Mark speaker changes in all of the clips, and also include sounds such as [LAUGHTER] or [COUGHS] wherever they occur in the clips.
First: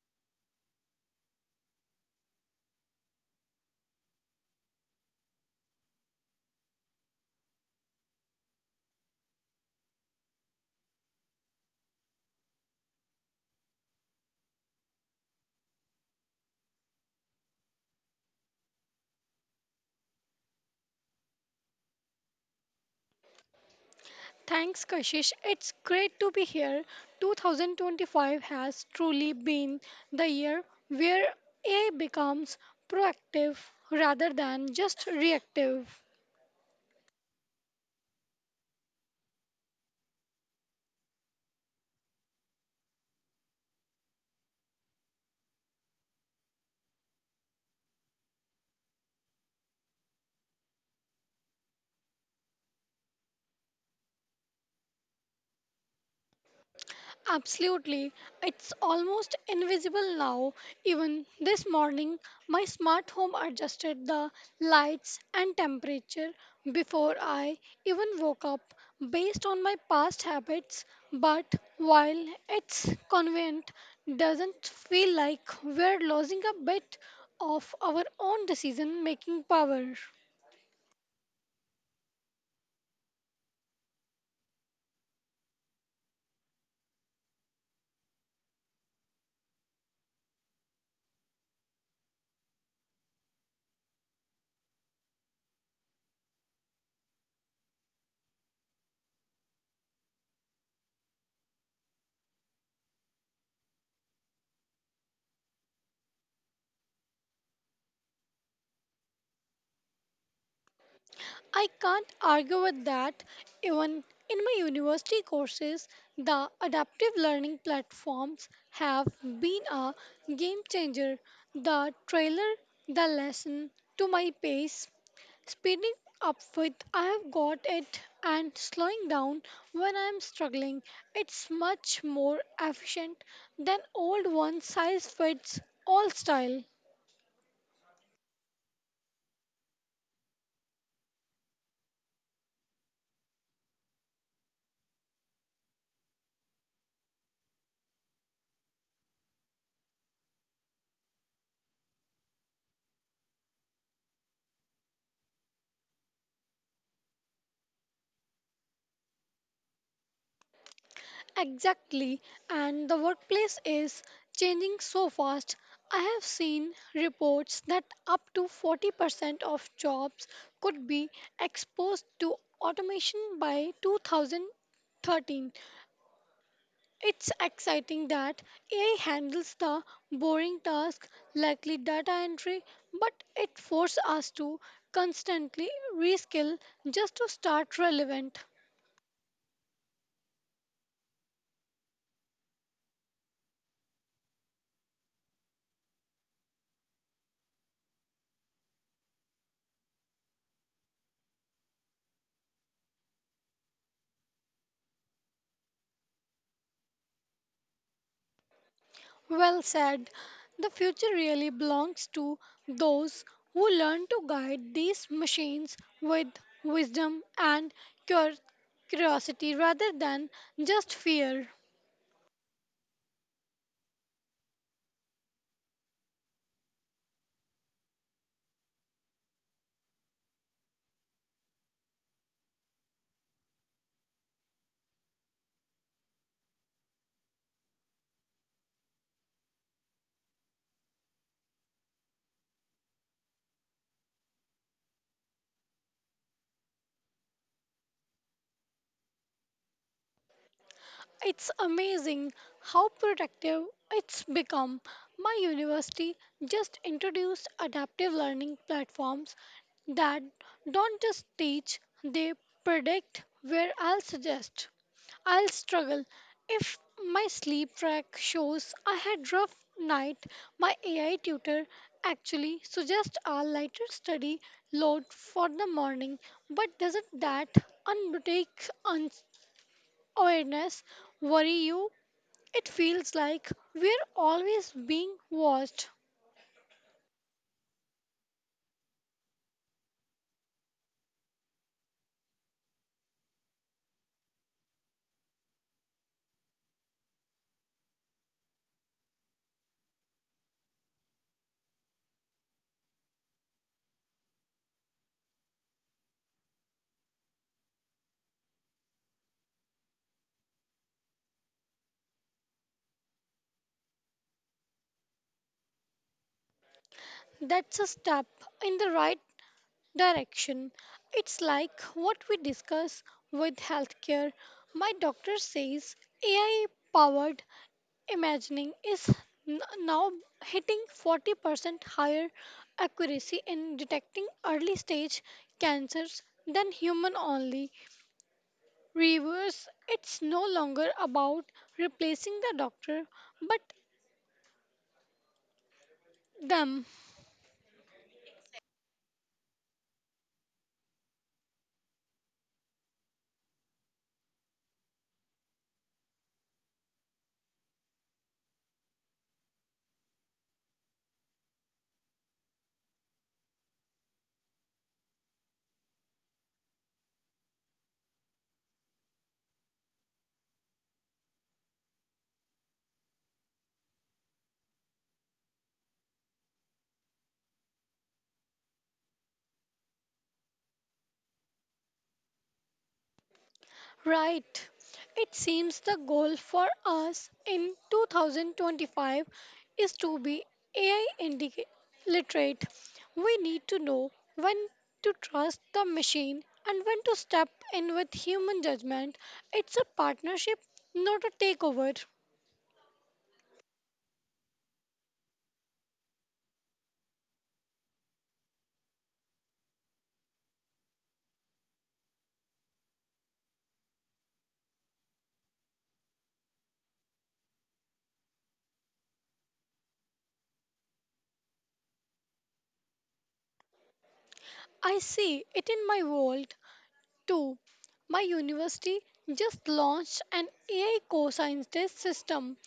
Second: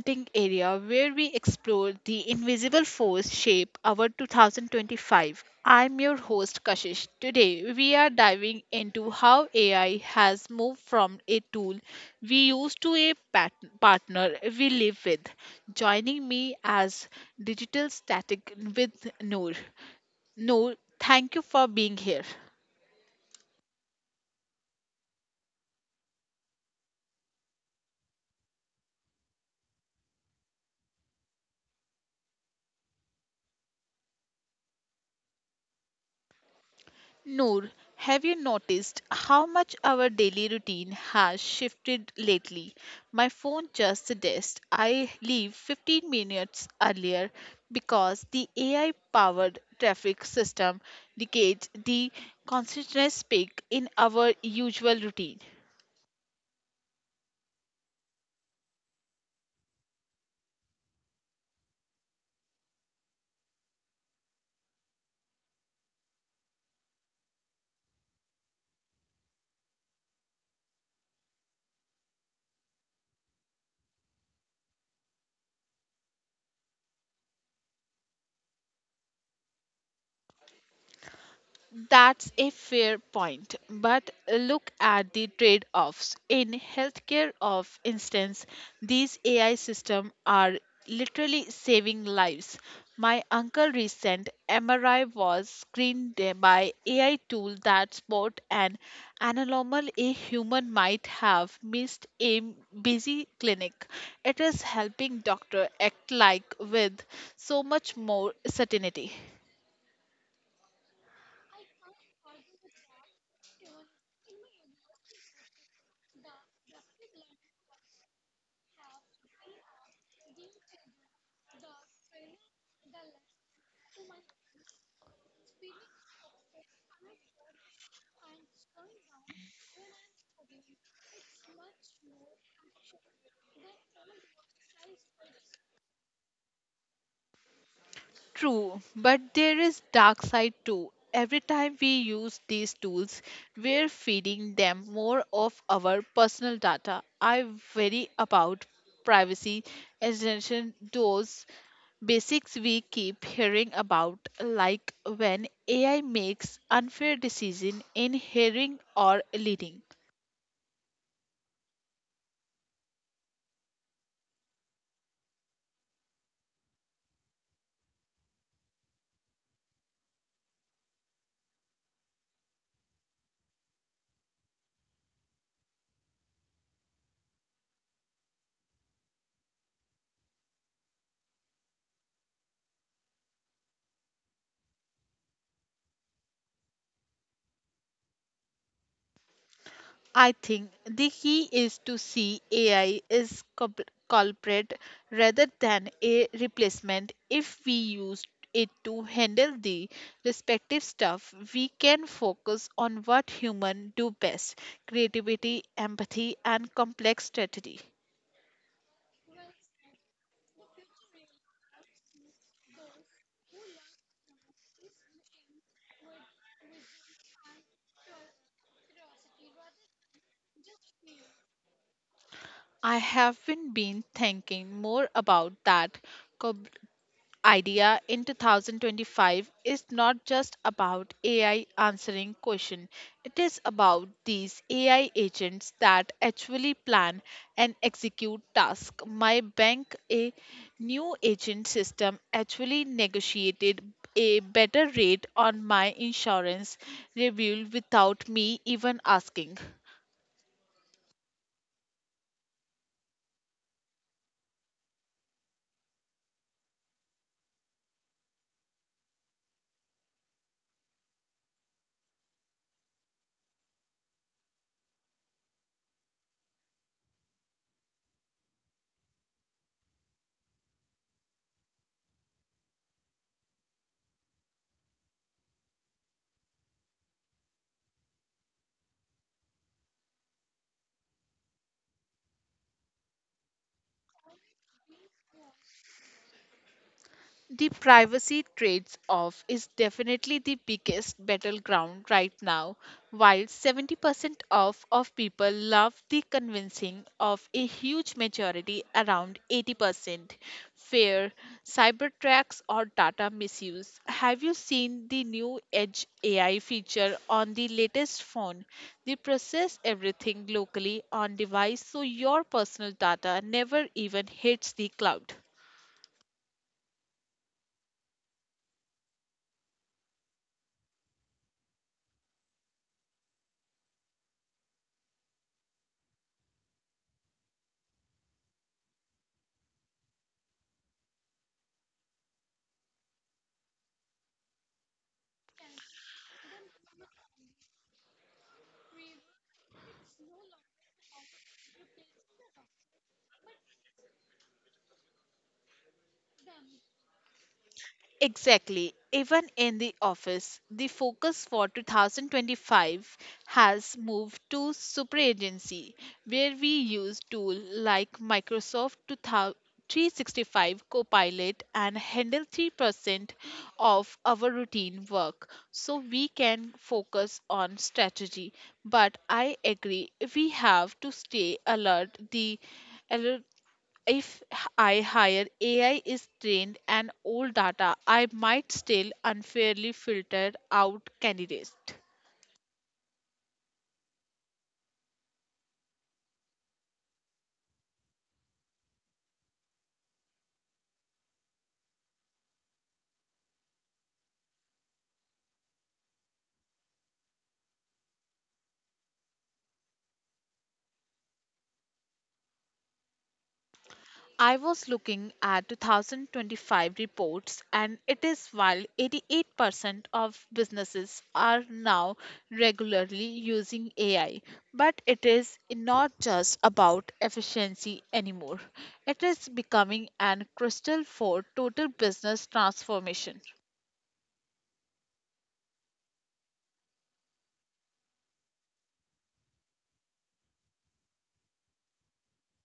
Speaker 1: agenting area where we explore the invisible force shape our 2025. I'm your host Kashish. Today we are diving into how AI has moved from a tool we use to a partner we live with. Joining me as digital static with Noor. Noor, thank you for being here.
Speaker 2: Thanks, Kashish. It's great to be here. 2025 has truly been the year where AI becomes proactive rather than just reactive.
Speaker 1: Noor, have you noticed how much our daily routine has shifted lately? My phone just suggests I leave 15 minutes earlier because the AI powered traffic system dictates the consciousness peak in our usual routine.
Speaker 2: Absolutely. It's almost invisible now. Even this morning, my smart home adjusted the lights and temperature before I even woke up based on my past habits. But while it's convenient, doesn't feel like we're losing a bit of our own decision making power.
Speaker 1: That's a fair point, but look at the trade offs. In healthcare, of instance, these AI systems are literally saving lives. My uncle recent MRI was screened there by AI tool that spot an anomaly a human might have missed a busy clinic. It is helping doctor act like with so much more certainty.
Speaker 2: I can't argue with that. Even in my university courses, the adaptive learning platforms have been a game changer. The trailer, the lesson to my pace, speeding up with I have got it and slowing down when I am struggling. It's much more efficient than old one size fits all style.
Speaker 1: True, but there is dark side too. Every time we use these tools, we're feeding them more of our personal data. I worry about privacy extension those basics we keep hearing about like when AI makes unfair decision in hearing or leading.
Speaker 2: Exactly, and the workplace is changing so fast. I have seen reports that up to 40% of jobs could be exposed to automation by 2013. It's exciting that AI handles the boring tasks likely data entry, but it forces us to constantly reskill just to start relevant.
Speaker 1: I think the key is to see AI is culprit rather than a replacement. If we use it to handle the respective stuff, we can focus on what humans do best creativity, empathy, and complex strategy.
Speaker 2: Well said. The future really belongs to those who learn to guide these machines with wisdom and cur- curiosity rather than just fear.
Speaker 1: I haven't been thinking more about that cob- idea in 2025 is not just about AI answering question. It is about these AI agents that actually plan and execute task. My bank a new agent system actually negotiated a better rate on my insurance review without me even asking.
Speaker 2: It's amazing how productive it's become. My university just introduced adaptive learning platforms that don't just teach, they predict where I'll suggest. I'll struggle. If my sleep track shows I had rough night, my AI tutor actually suggests a lighter study load for the morning. But doesn't that unboutique awareness worry you? It feels like we're always being watched.
Speaker 1: The privacy trades off is definitely the biggest battleground right now. While 70% of people love the convincing of a huge majority, around 80%, fear cyber tracks or data misuse. Have you seen the new Edge AI feature on the latest phone? They process everything locally on device so your personal data never even hits the cloud.
Speaker 2: That's a step in the right direction. It's like what we discuss with healthcare. My doctor says AI powered imagining is now hitting 40% higher accuracy in detecting early stage cancers than human only Reverse, it's no longer about replacing the doctor, but them,
Speaker 1: Exactly. Even in the office, the focus for 2025 has moved to super agency, where we use tools like Microsoft 2000 Copilot and handle 3% of our routine work so we can focus on strategy. But I agree, we have to stay alert the if I hire AI is trained and old data, I might still unfairly filter out candidates.
Speaker 2: right? It seems the goal for us in 2025 is to be AI literate. We need to know when to trust the machine and when to step in with human judgment. It's a partnership, not a takeover.
Speaker 1: I was looking at 2025 reports, and it is while 88% of businesses are now regularly using AI, but it is not just about efficiency anymore. It is becoming an crystal for total business transformation.
Speaker 2: I see it in my world. Two, my university just launched an AI cosine test system.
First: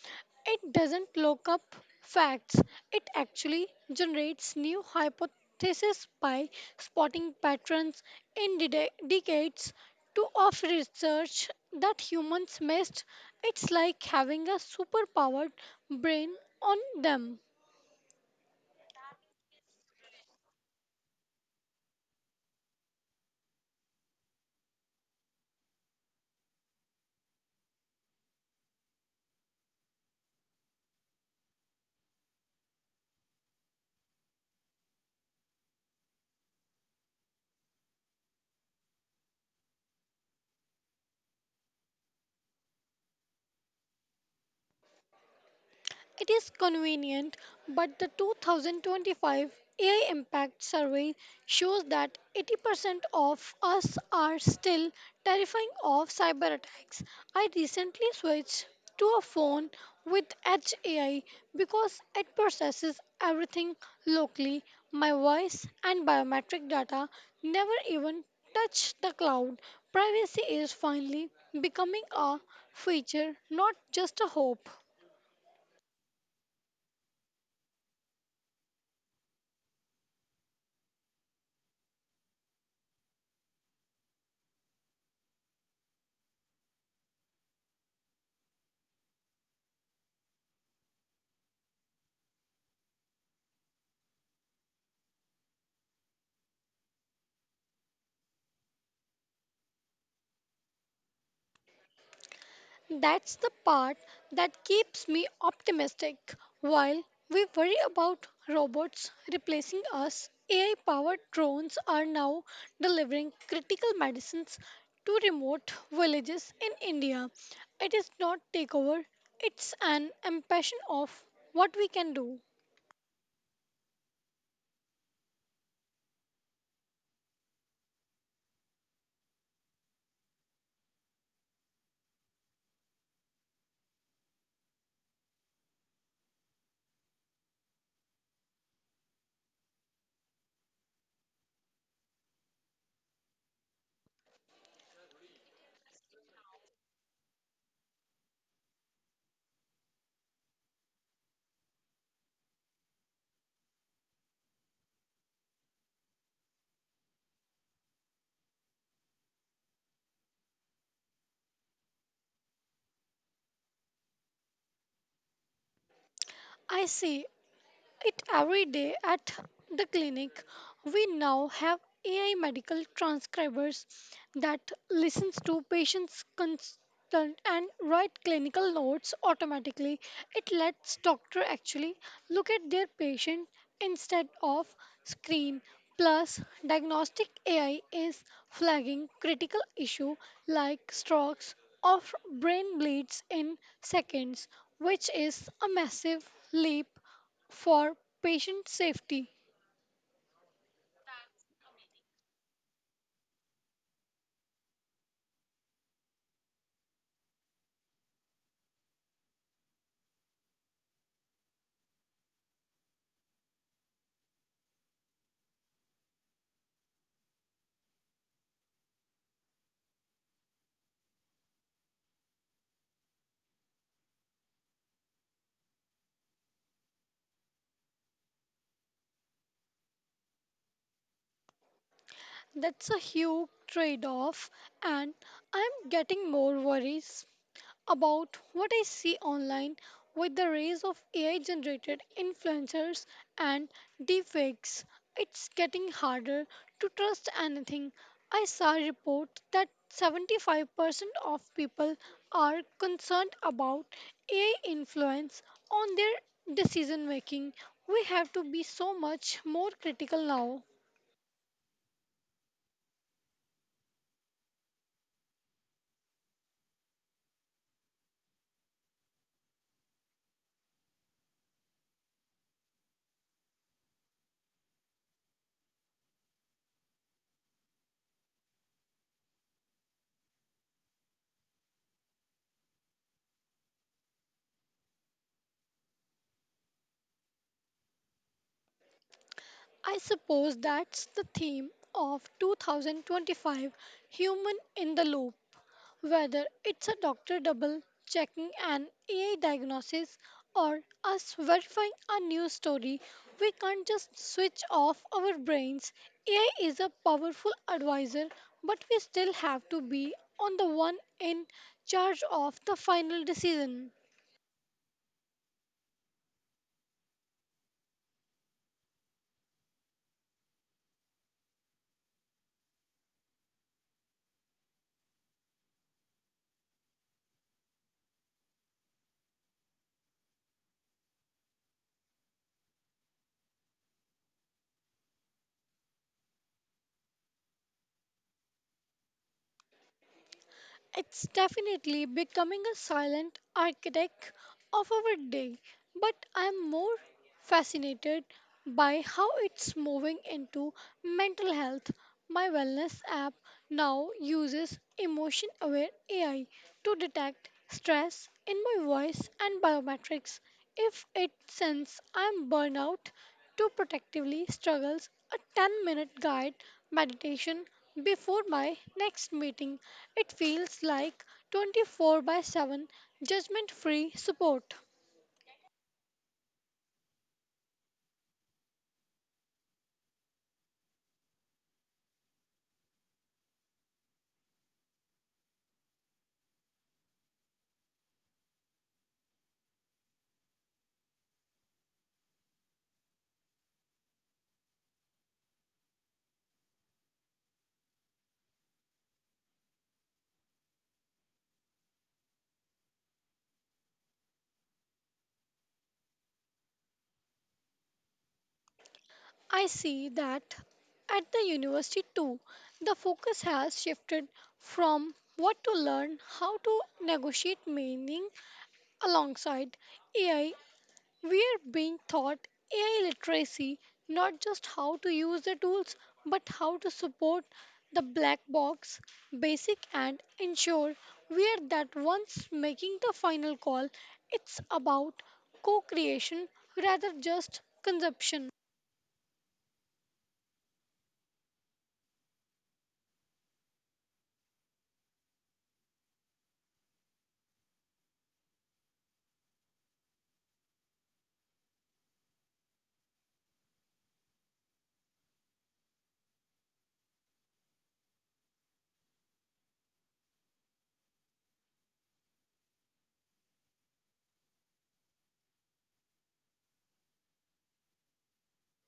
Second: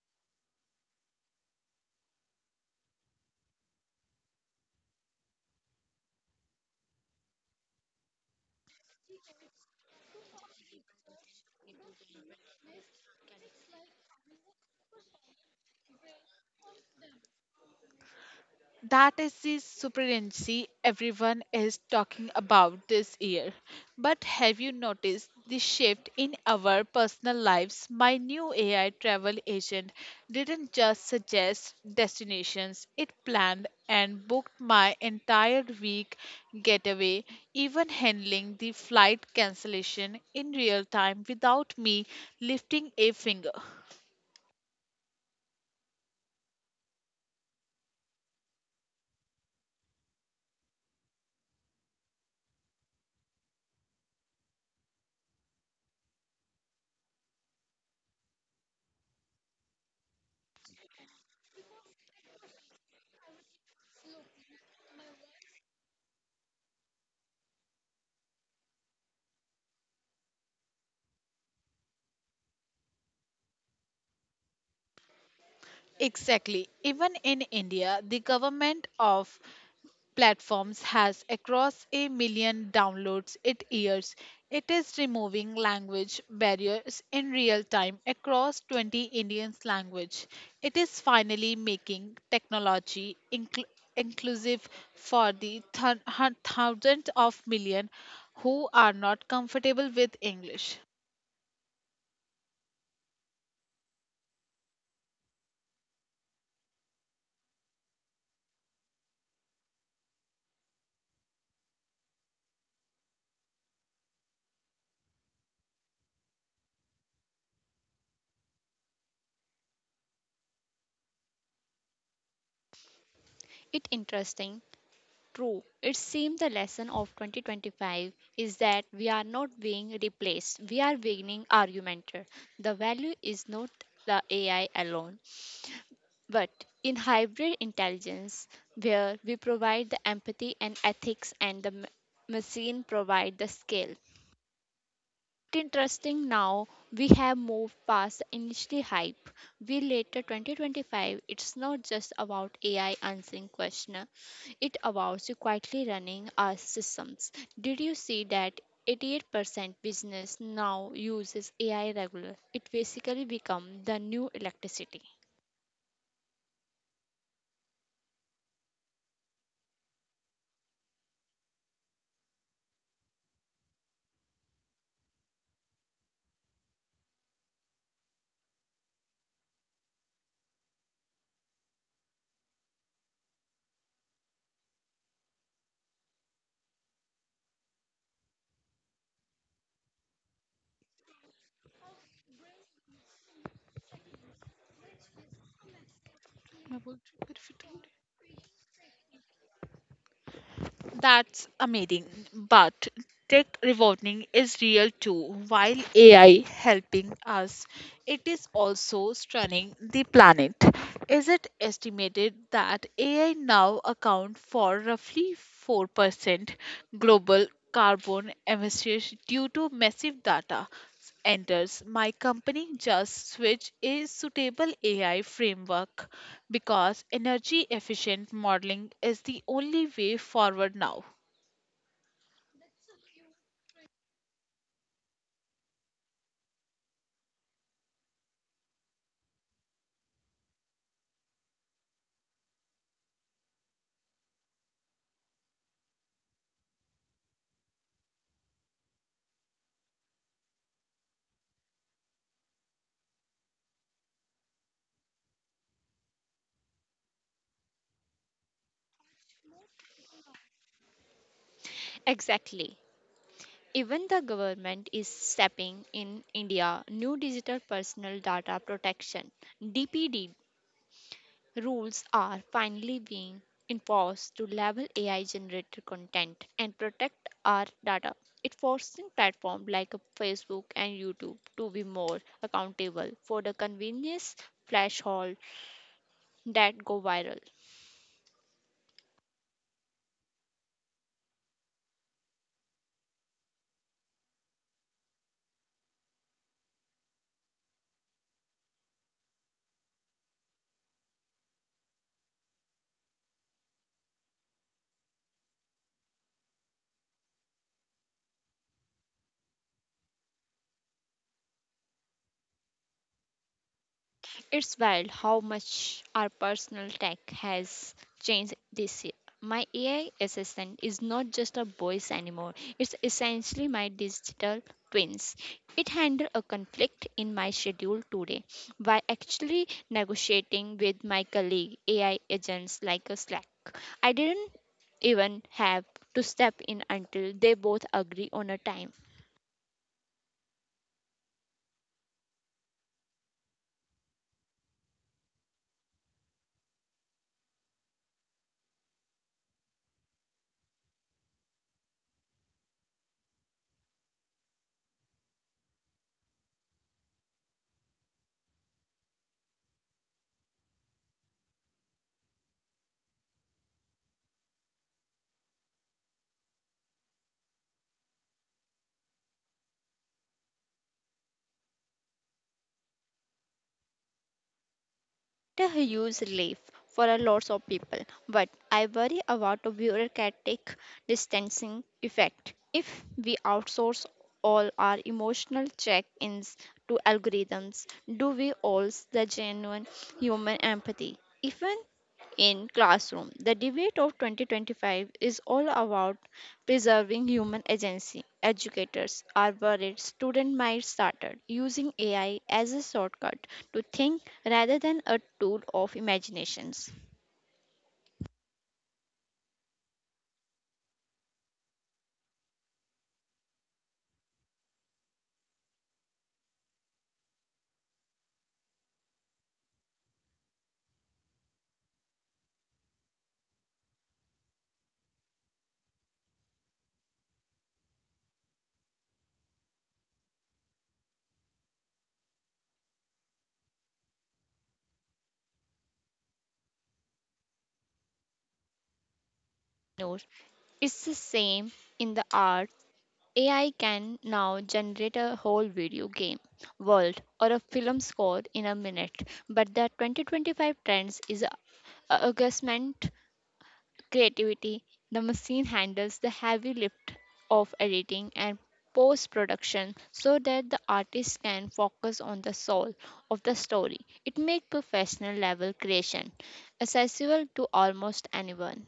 Speaker 2: It doesn't look up facts, it actually generates new hypotheses by spotting patterns in decades to of research that humans missed. It's like having a superpowered brain on them.
Speaker 1: That is the superintendency everyone is talking about this year. But have you noticed the shift in our personal lives? My new AI travel agent didn't just suggest destinations, it planned and booked my entire week getaway, even handling the flight cancellation in real time without me lifting a finger.
Speaker 2: It is convenient, but the 2025 AI Impact Survey shows that 80% of us are still terrifying of cyber attacks. I recently switched to a phone with Edge AI because it processes everything locally, my voice and biometric data never even touch the cloud. Privacy is finally becoming a feature, not just a hope.
Speaker 1: Exactly. Even in India, the government of platforms has across a million downloads it years. It is removing language barriers in real time across 20 Indian language. It is finally making technology inclusive for the thousands of million who are not comfortable with English.
Speaker 2: That's the part that keeps me optimistic. While we worry about robots replacing us, AI powered drones are now delivering critical medicines to remote villages in India. It is not takeover, it's an impression of what we can do.
Speaker 1: It interesting True. It seems the lesson of 2025 is that we are not being replaced, we are being augmented. The value is not the AI alone, but in hybrid intelligence, where we provide the empathy and ethics and the machine provide the skill interesting now we have moved past the initial hype. We later 2025, it's not just about AI answering question, it about you quietly running our systems. Did you see that 88% business now uses AI regular? It basically become the new electricity.
Speaker 2: I say it every day at the clinic. We now have AI medical transcribers that listens to patients' constant and write clinical notes automatically. It lets doctor actually look at their patient instead of screen. Plus, diagnostic AI is flagging critical issue like strokes or brain bleeds in seconds, which is a massive
Speaker 1: मैं
Speaker 2: leap
Speaker 1: बोल रही हूँ, फिर fit.
Speaker 2: for patient safety.
Speaker 1: That's amazing. But tech rewarding is real too. While AI helping us, it is also stunning the planet. Is it estimated that AI now account for roughly 4% global carbon emissions due to massive data enters, my company just switch is suitable AI framework because energy efficient modeling is the only way forward now.
Speaker 2: That's a huge trade off, and I'm getting more worries about what I see online with the rise of AI generated influencers and deepfakes. It's getting harder to trust anything. I saw a report that 75% of people are concerned about AI influence on their decision making. We have to be so much more critical now.
Speaker 1: Exactly. Even the government is stepping in India new digital personal data protection DPD Rules are finally being enforced to level AI generated content and protect our data. It's forcing platforms like Facebook and YouTube to be more accountable for the convenience flash haul that go viral.
Speaker 2: I suppose that's the theme of 2025, human in the loop. Whether it's a doctor double checking an AI diagnosis or us verifying a news story, we can't just switch off our brains. AI is a powerful advisor, but we still have to be on the one in charge of the final decision.
Speaker 1: It's wild how much our personal tech has changed this year. My AI assistant is not just a voice anymore. It's essentially my digital twins. It handled a conflict in my schedule today by actually negotiating with my colleague AI agents like a Slack. I didn't even have to step in until they both agree on a time.
Speaker 2: It's definitely becoming a silent architect of our day, but I'm more fascinated by how it's moving into mental health. My wellness app now uses emotion aware AI to detect stress in my voice and biometrics if it senses I'm burnout to protectively struggles a 10-minute guide meditation before my next meeting. It feels like 24 by 7 judgment free support.
Speaker 1: A huge relief for a lots of people, but I worry about the bureaucratic distancing effect. If we outsource all our emotional check-ins to algorithms, do we lose the genuine human empathy? Even in classroom, the debate of 2025 is all about preserving human agency. Educators are worried students might start using AI as a shortcut to think rather than a tool of imaginations.
Speaker 2: I see that at the university too, the focus has shifted from what to learn, how to negotiate meaning alongside AI. We are being taught AI literacy, not just how to use the tools, but how to support the black box basic and ensure we are that once making the final call. It's about co creation rather just consumption.
Speaker 1: No, it's the same in the arts. AI can now generate a whole video game world or a film score in a minute, but the 2025 trends is a augment creativity, the machine handles the heavy lift of editing and post production so that the artist can focus on the soul of the story. It makes professional level creation accessible to almost anyone.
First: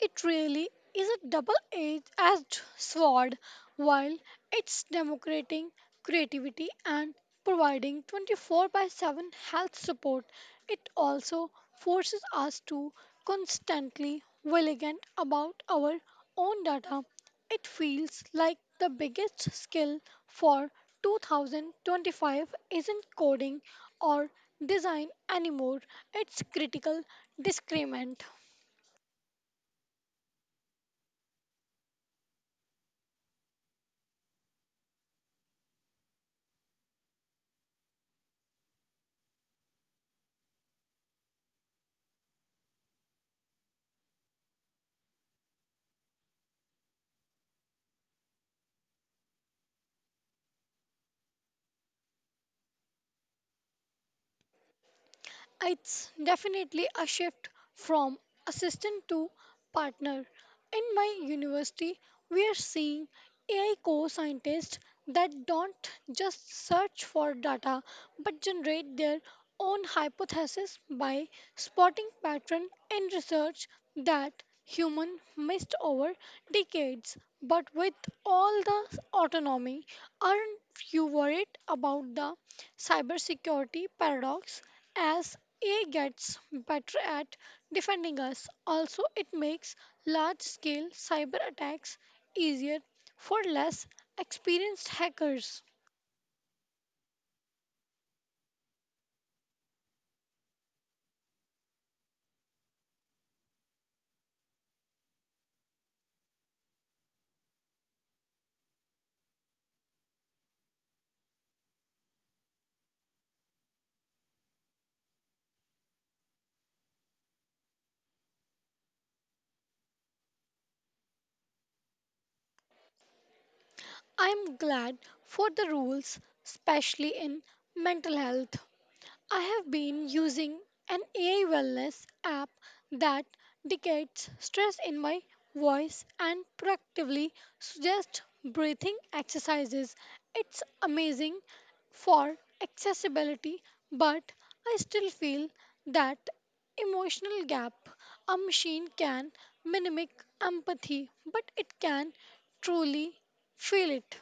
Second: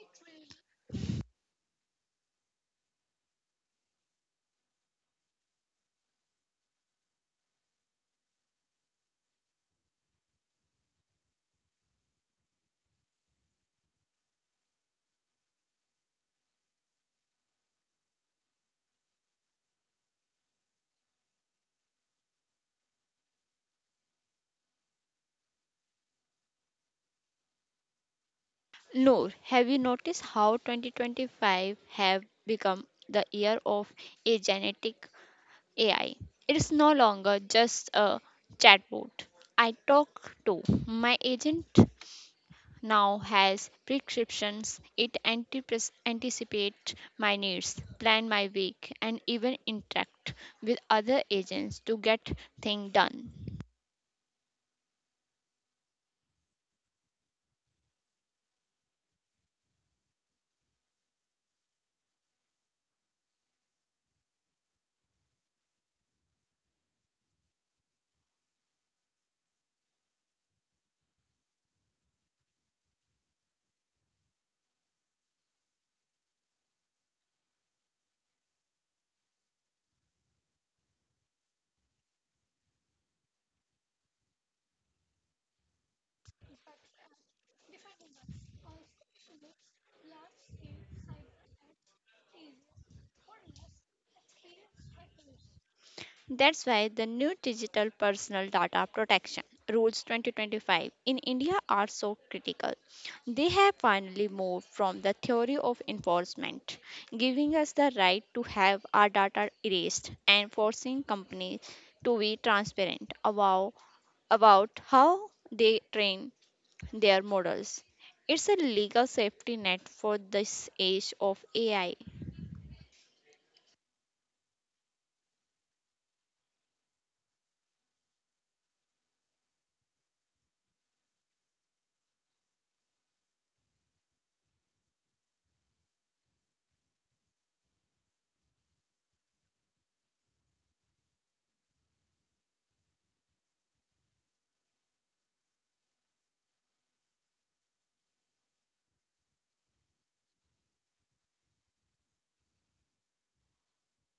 Speaker 2: It really is a double-edged sword while it's democrating creativity and providing 24 by 7 health support. It also forces us to constantly vigilant about our own data. It feels like the biggest skill for 2025 isn't coding or design anymore, it's critical discernment.
Speaker 1: Noor, have you noticed how 2025 have become the year of a genetic AI? It is no longer just a chatbot. I talk to my agent now has prescriptions. It anticipates my needs, plan my week, and even interact with other agents to get things done.
Speaker 2: It's definitely a shift from assistant to partner. In my university, we are seeing AI co scientists that don't just search for data but generate their own hypothesis by spotting pattern in research that human missed over decades, but with all the autonomy aren't you worried about the cybersecurity paradox as AI gets better at defending us. Also, it makes large scale cyber attacks easier for less experienced hackers.
Speaker 1: That's why the new digital personal data protection rules 2025 in India are so critical. They have finally moved from the theory of enforcement, giving us the right to have our data erased and forcing companies to be transparent about how they train their models. It's a legal safety net for this age of AI.
Speaker 2: I'm glad for the rules, especially in mental health. I have been using an AI wellness app that detects stress in my voice and proactively suggests breathing exercises. It's amazing for accessibility, but I still feel that emotional gap. A machine can mimic empathy, but it can truly feel it.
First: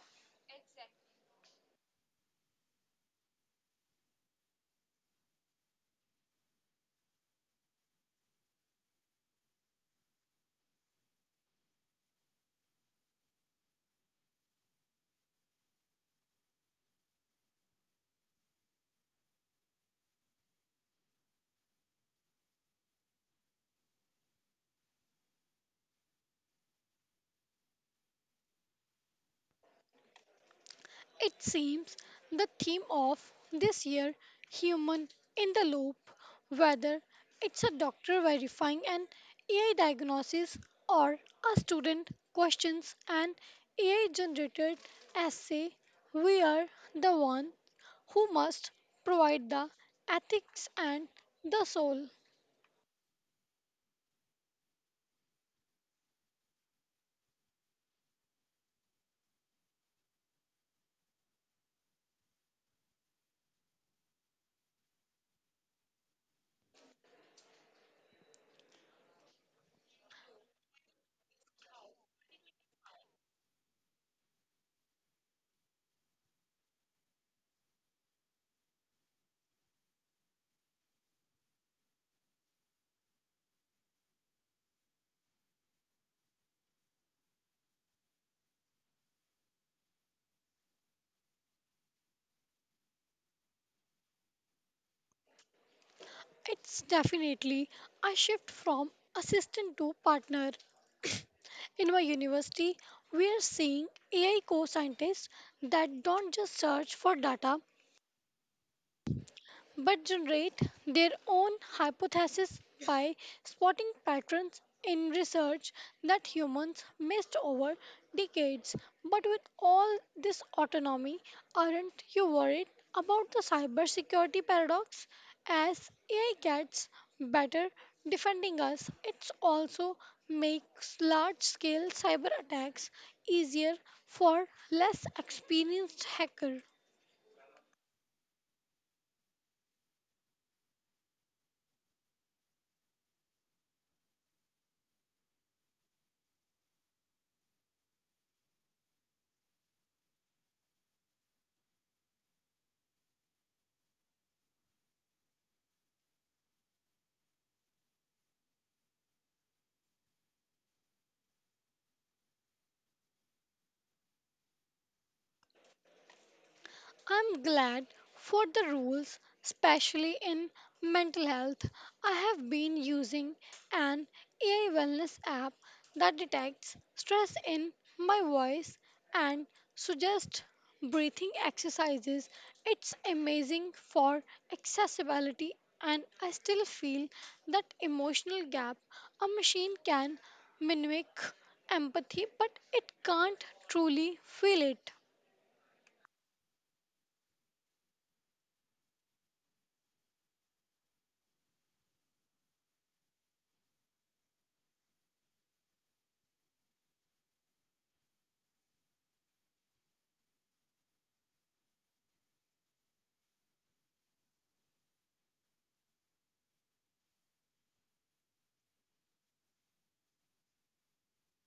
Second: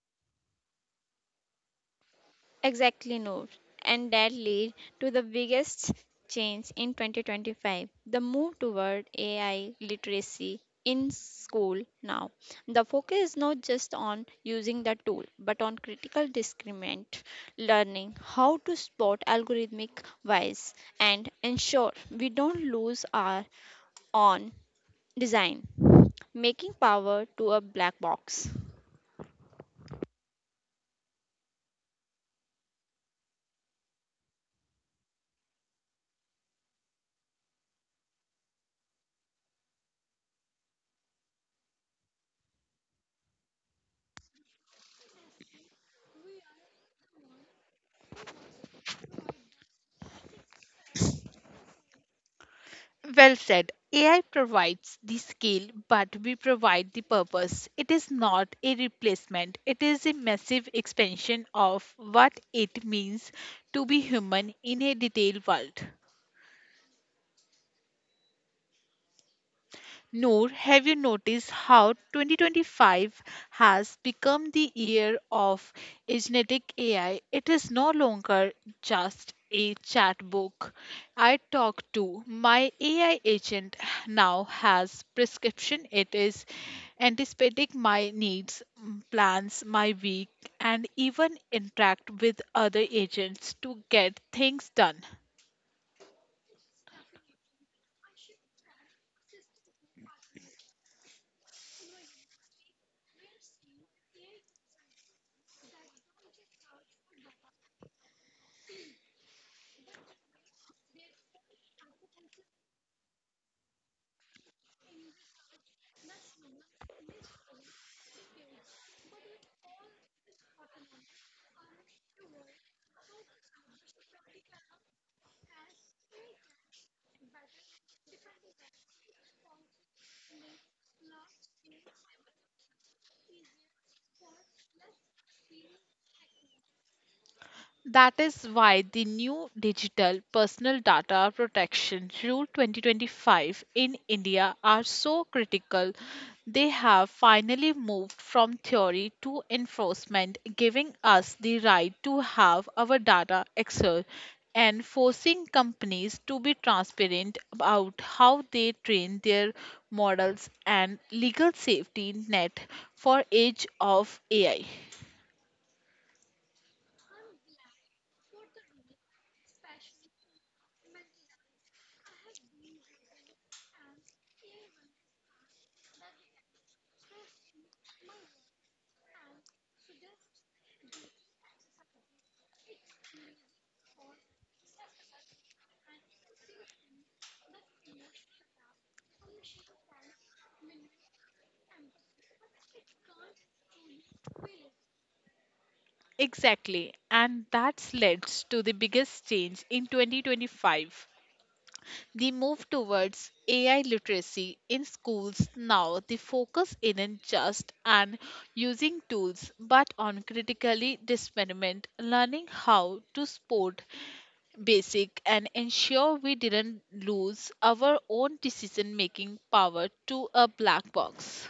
Speaker 1: Exactly, Noor. And that lead to the biggest change in 2025, the move toward AI literacy in school now. The focus is not just on using the tool, but on critical discriminant learning, how to spot algorithmic bias, and ensure we don't lose our on design, making power to a black box.
Speaker 2: It seems the theme of this year, human in the loop, whether it's a doctor verifying an AI diagnosis or a student questions an AI generated essay, we are the one who must provide the ethics and the soul.
Speaker 1: Well said. AI provides the skill, but we provide the purpose. It is not a replacement, it is a massive expansion of what it means to be human in a detailed world. Noor, have you noticed how 2025 has become the year of a genetic AI? It is no longer just a chat book. I talk to my AI agent now has prescription. It is anticipating my needs, plans my week, and even interact with other agents to get things done.
Speaker 2: It's definitely a shift from assistant to partner. [CLEARS THROAT] [COUGHS] In my university, we are seeing AI co scientists that don't just search for data, but generate their own hypotheses by spotting patterns in research that humans missed over decades. But with all this autonomy, aren't you worried about the cybersecurity paradox? As AI gets better defending us, it also makes large scale cyber attacks easier for less experienced hackers.
Speaker 1: That is why the new Digital Personal Data Protection Rule 2025 in India are so critical. They have finally moved from theory to enforcement, giving us the right to have our data accessed and forcing companies to be transparent about how they train their models and legal safety net for age of AI.
Speaker 2: I'm glad for the rules, especially in mental health. I have been using an AI wellness app that detects stress in my voice and suggests breathing exercises. It's amazing for accessibility, and I still feel that emotional gap. A machine can mimic empathy, but it can't truly feel it.
Speaker 1: Exactly, and that's led to the biggest change in 2025. The move towards AI literacy in schools now the focus isn't just on using tools but on critically discernment, learning how to spot basic and ensure we didn't lose our own decision making power to a black box.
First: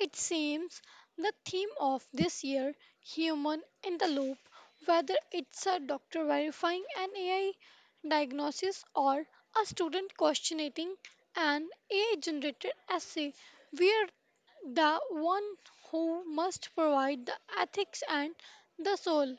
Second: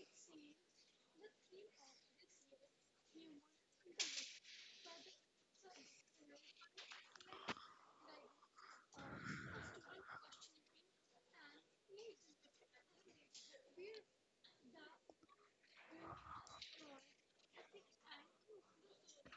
Speaker 2: It seems the theme of this year, human in the loop, whether it's a doctor verifying an AI diagnosis or a student questioning an AI generated essay, we're the one who must provide the ethics and the soul.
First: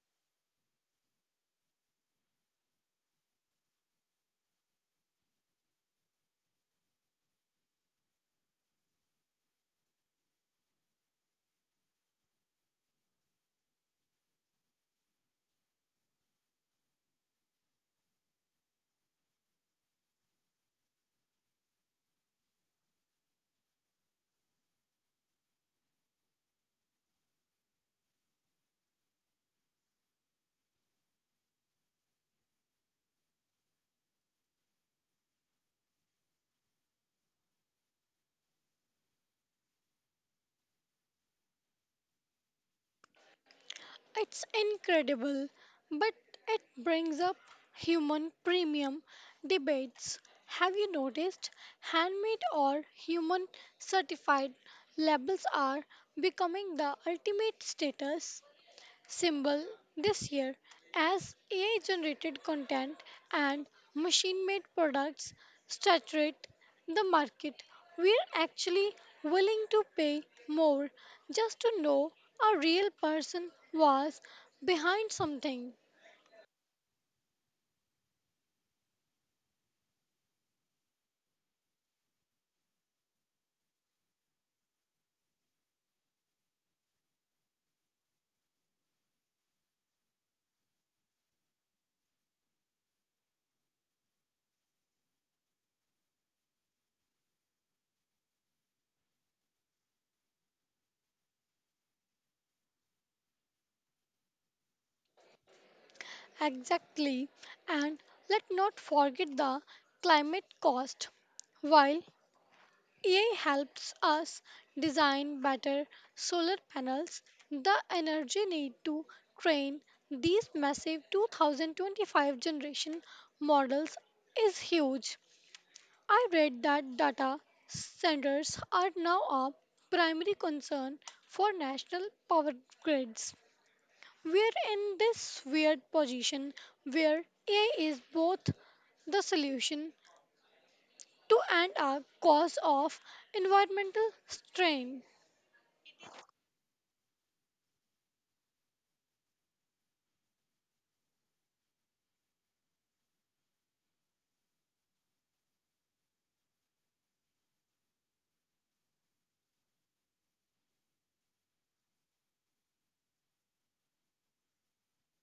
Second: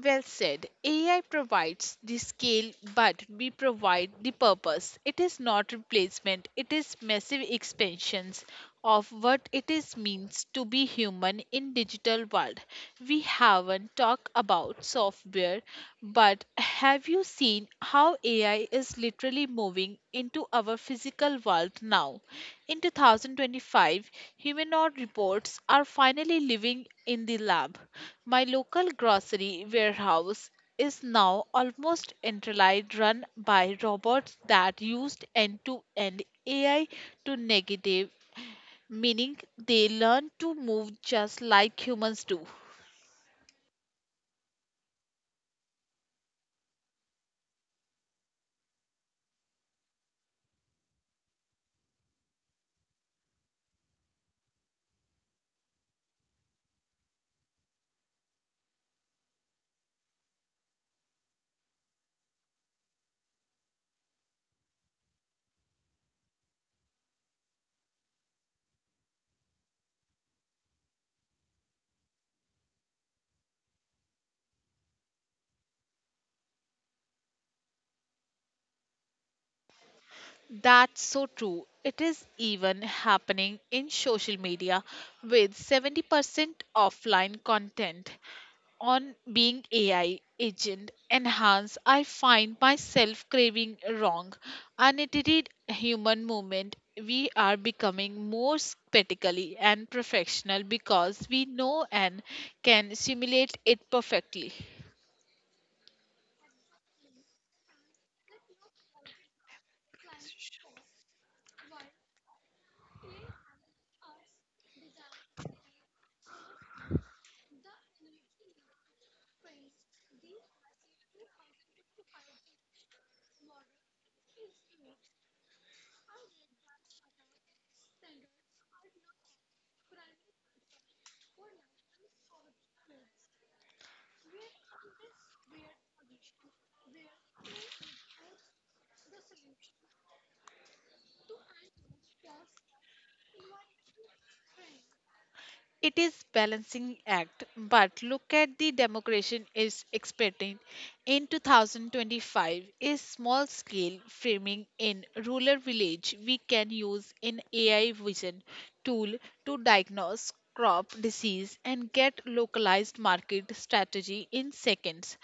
Speaker 1: Well said. AI provides the scale, but we provide the purpose. It is not replacement, it is massive expansions of what it is means to be human in digital world. We haven't talked about software, but have you seen how AI is literally moving into our physical world now. In 2025, humanoid robots are finally living in the lab. My local grocery warehouse is now almost entirely run by robots that used end-to-end AI to negative meaning they learn to move just like humans do.
Speaker 2: It's incredible, but it brings up human premium debates. Have you noticed handmade or human certified labels are becoming the ultimate status symbol this year as AI generated content and machine made products saturate the market? We're actually willing to pay more just to know a real person was behind something.
Speaker 1: That's so true. It is even happening in social media with 70% offline content on being AI agent enhanced. I find myself craving wrong, unedited human movement. We are becoming more spectacularly and professional because we know and can simulate it perfectly.
Speaker 2: Exactly. And let not forget the climate cost. While AI helps us design better solar panels. The energy need to train these massive 2025 generation models is huge. I read that data centers are now a primary concern for national power grids. We're in this weird position where AI is both the solution to and a cause of environmental strain.
Speaker 1: It is balancing act, but look at the democration is expected in 2025 is small scale framing in rural village we can use in AI vision tool to diagnose crop disease and get localized market strategy in seconds.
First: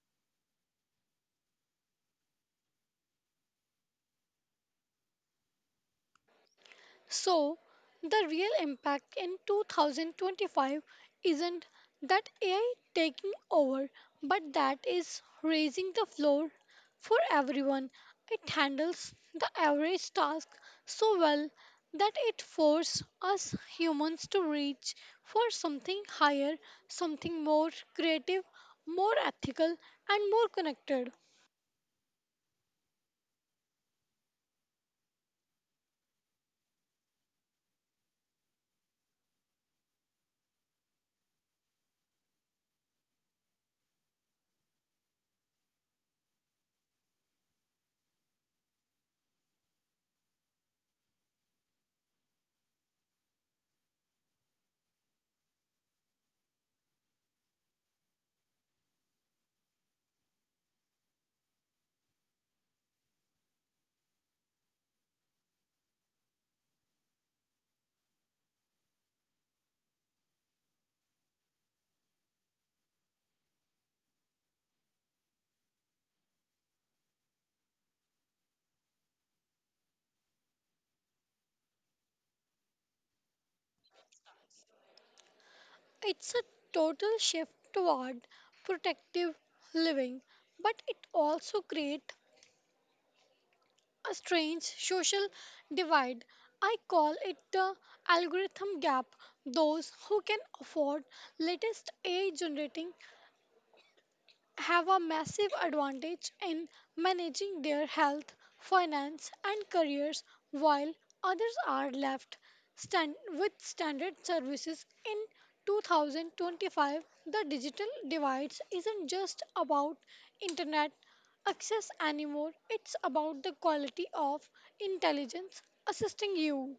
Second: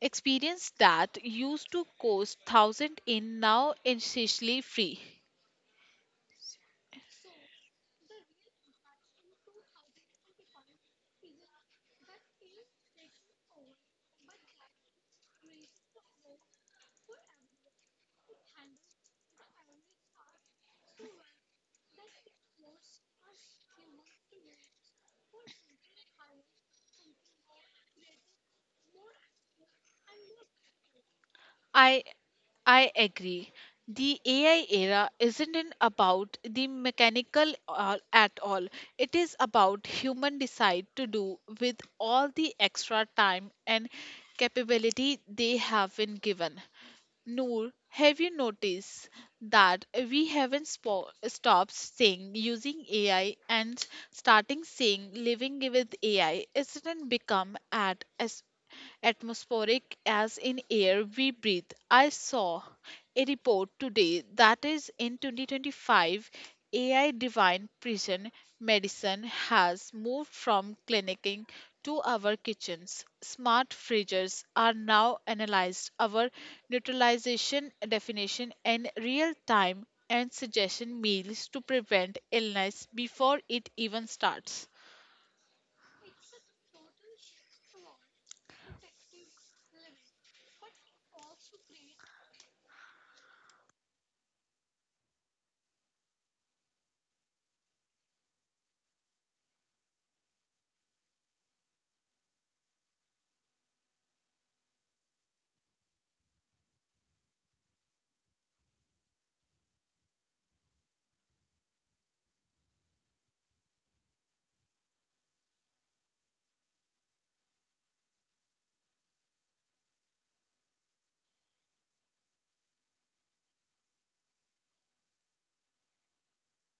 Speaker 1: Experience that used to cost thousand in now essentially free.
Speaker 2: So, the real impact in 2025 isn't that AI taking over, but that is raising the floor for everyone. It handles the average task so well that it forces us humans to reach for something higher, something more creative, more ethical, and more connected.
Speaker 1: I I agree. The AI era isn't in about the mechanical at all. It is about human decide to do with all the extra time and capability they have been given. Noor, have you noticed that we haven't stopped saying using AI and starting saying living with AI? Isn't it become at as atmospheric as in air we breathe? I saw a report today that is in 2025, AI Divine Precision Medicine has moved from clinicing to our kitchens. Smart fridges are now analyzed our neutralization definition in real time and suggestion meals to prevent illness before it even starts.
Speaker 2: It's a total shift toward protective living, but it also creates a strange social divide. I call it the algorithm gap. Those who can afford latest AI generating have a massive advantage in managing their health, finance, and careers, while others are left stand with standard services. In 2025, the digital divide isn't just about internet access anymore, it's about the quality of intelligence assisting you.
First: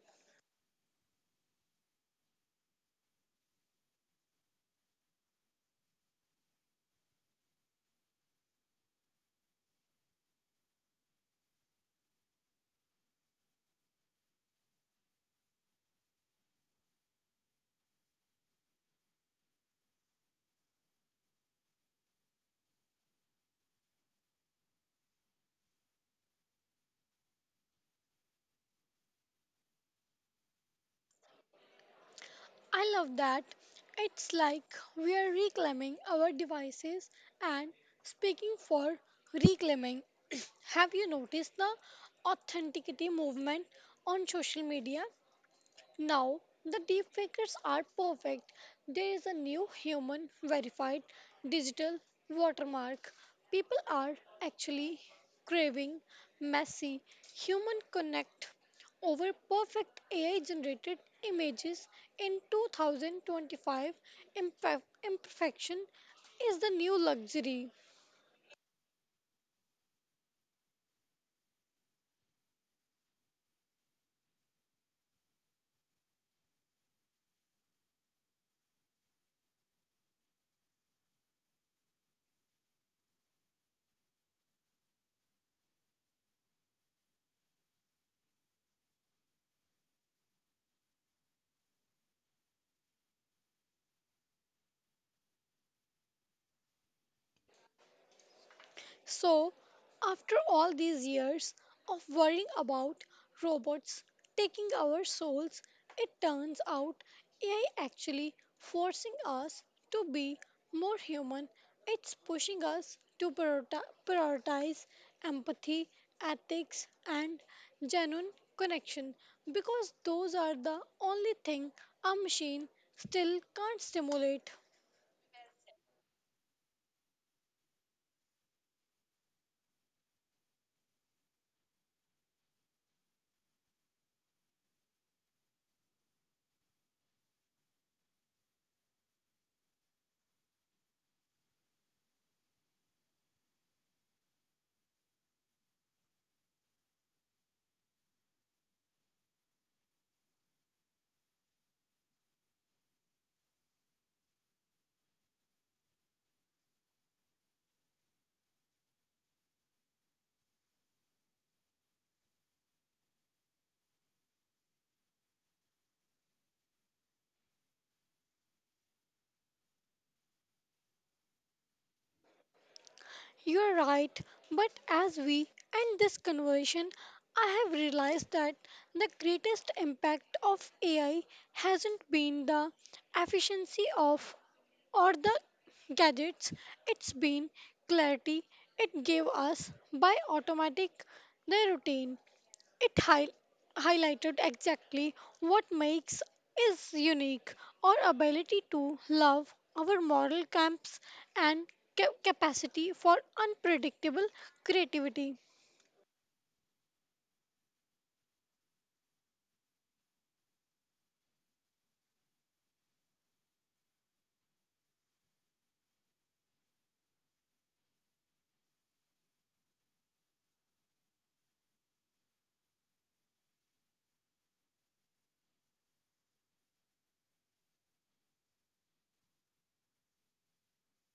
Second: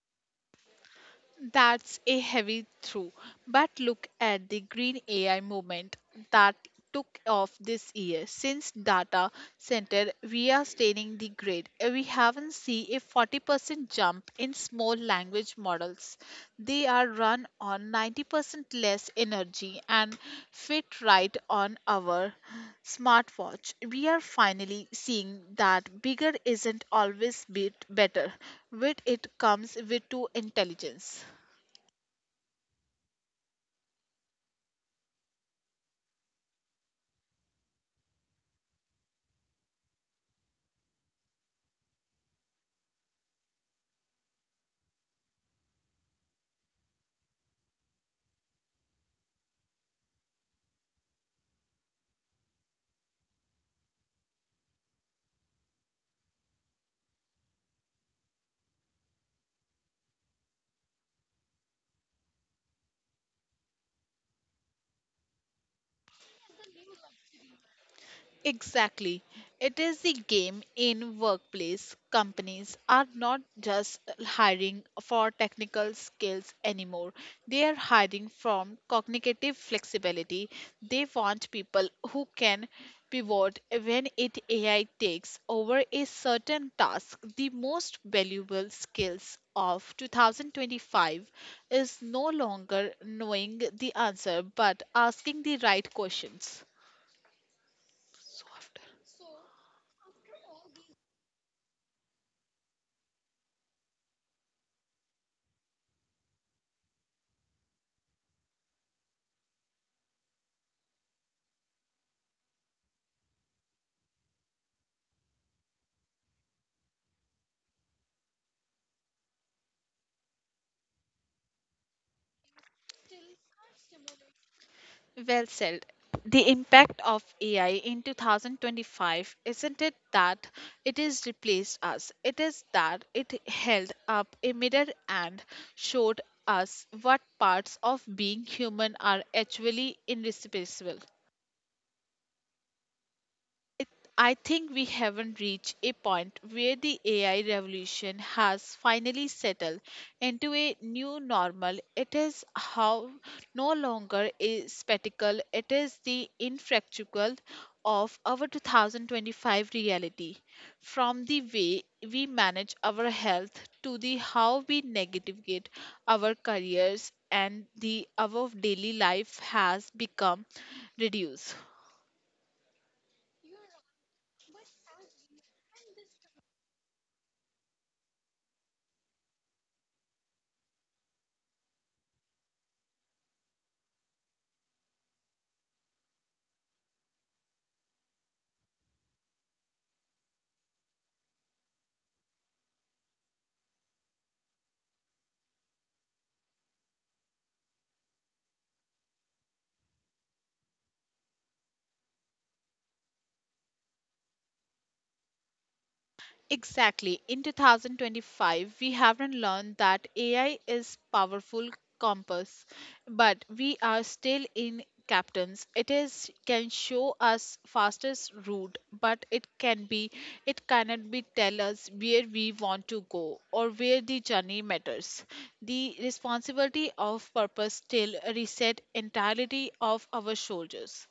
Speaker 1: That's a heavy through. But look at the green AI movement that took off this year. Since data center, we are staining the grid. We haven't seen a 40% jump in small language models. They are run on 90% less energy and fit right on our smartwatch. We are finally seeing that bigger isn't always bit better. With it comes with two intelligence.
Speaker 2: I love that. It's like we are reclaiming our devices and speaking for reclaiming. [CLEARS THROAT] Have you noticed the authenticity movement on social media? Now, the deepfakers are perfect. There is a new human verified digital watermark. People are actually craving messy human connect over perfect AI generated images in 2025. Imperfection is the new luxury.
Speaker 1: Exactly. It is the game in workplace. Companies are not just hiring for technical skills anymore. They are hiring from cognitive flexibility. They want people who can pivot when it AI takes over a certain task. The most valuable skills of 2025 is no longer knowing the answer but asking the right questions. So after-
Speaker 2: So, after all these years of worrying about robots taking our souls, it turns out AI actually forcing us to be more human. It's pushing us to prioritize empathy, ethics, and genuine connection because those are the only thing a machine still can't stimulate.
Speaker 1: Well said. The impact of AI in 2025 isn't it that it has replaced us, it is that it held up a mirror and showed us what parts of being human are actually irreplaceable. It, I think we haven't reached a point where the AI revolution has finally settled into a new normal. It is how no longer a spectacle, it is the infractual of our 2025 reality. From the way we manage our health to the how we navigate our careers and the our daily life has become reduced.
Speaker 2: You're right, but as we end this conversation, I have realized that the greatest impact of AI hasn't been the efficiency of or the gadgets, it's been clarity it gave us by automatic the routine. It highlighted exactly what makes is unique our ability to love our moral camps and capacity for unpredictable creativity.
Speaker 1: Exactly. In 2025, we haven't learned that AI is powerful compass, but we are still in captains. It is can show us fastest route, but it cannot be tell us where we want to go or where the journey matters. The responsibility of purpose still reset entirety of our shoulders.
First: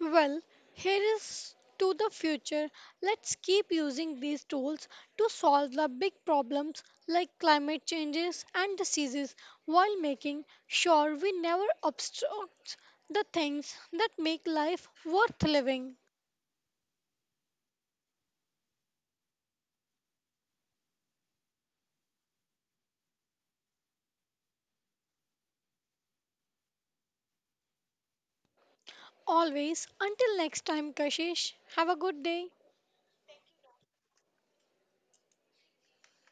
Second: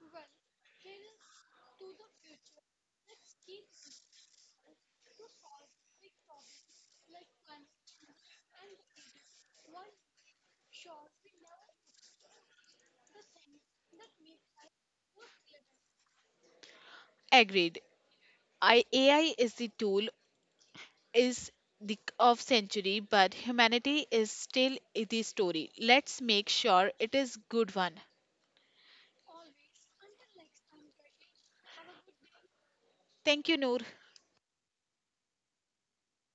Speaker 2: Well, here is to the future. Let's keep using these tools to solve the big problems like climate changes and diseases while making sure we never obstruct the things that make life worth living.
Speaker 1: Agreed. I, AI is the tool is the of century but humanity is still the story. Let's make sure it is good one.
Speaker 2: Always. Until next time, Kashish, have a good day.
Speaker 1: Thank you, Noor.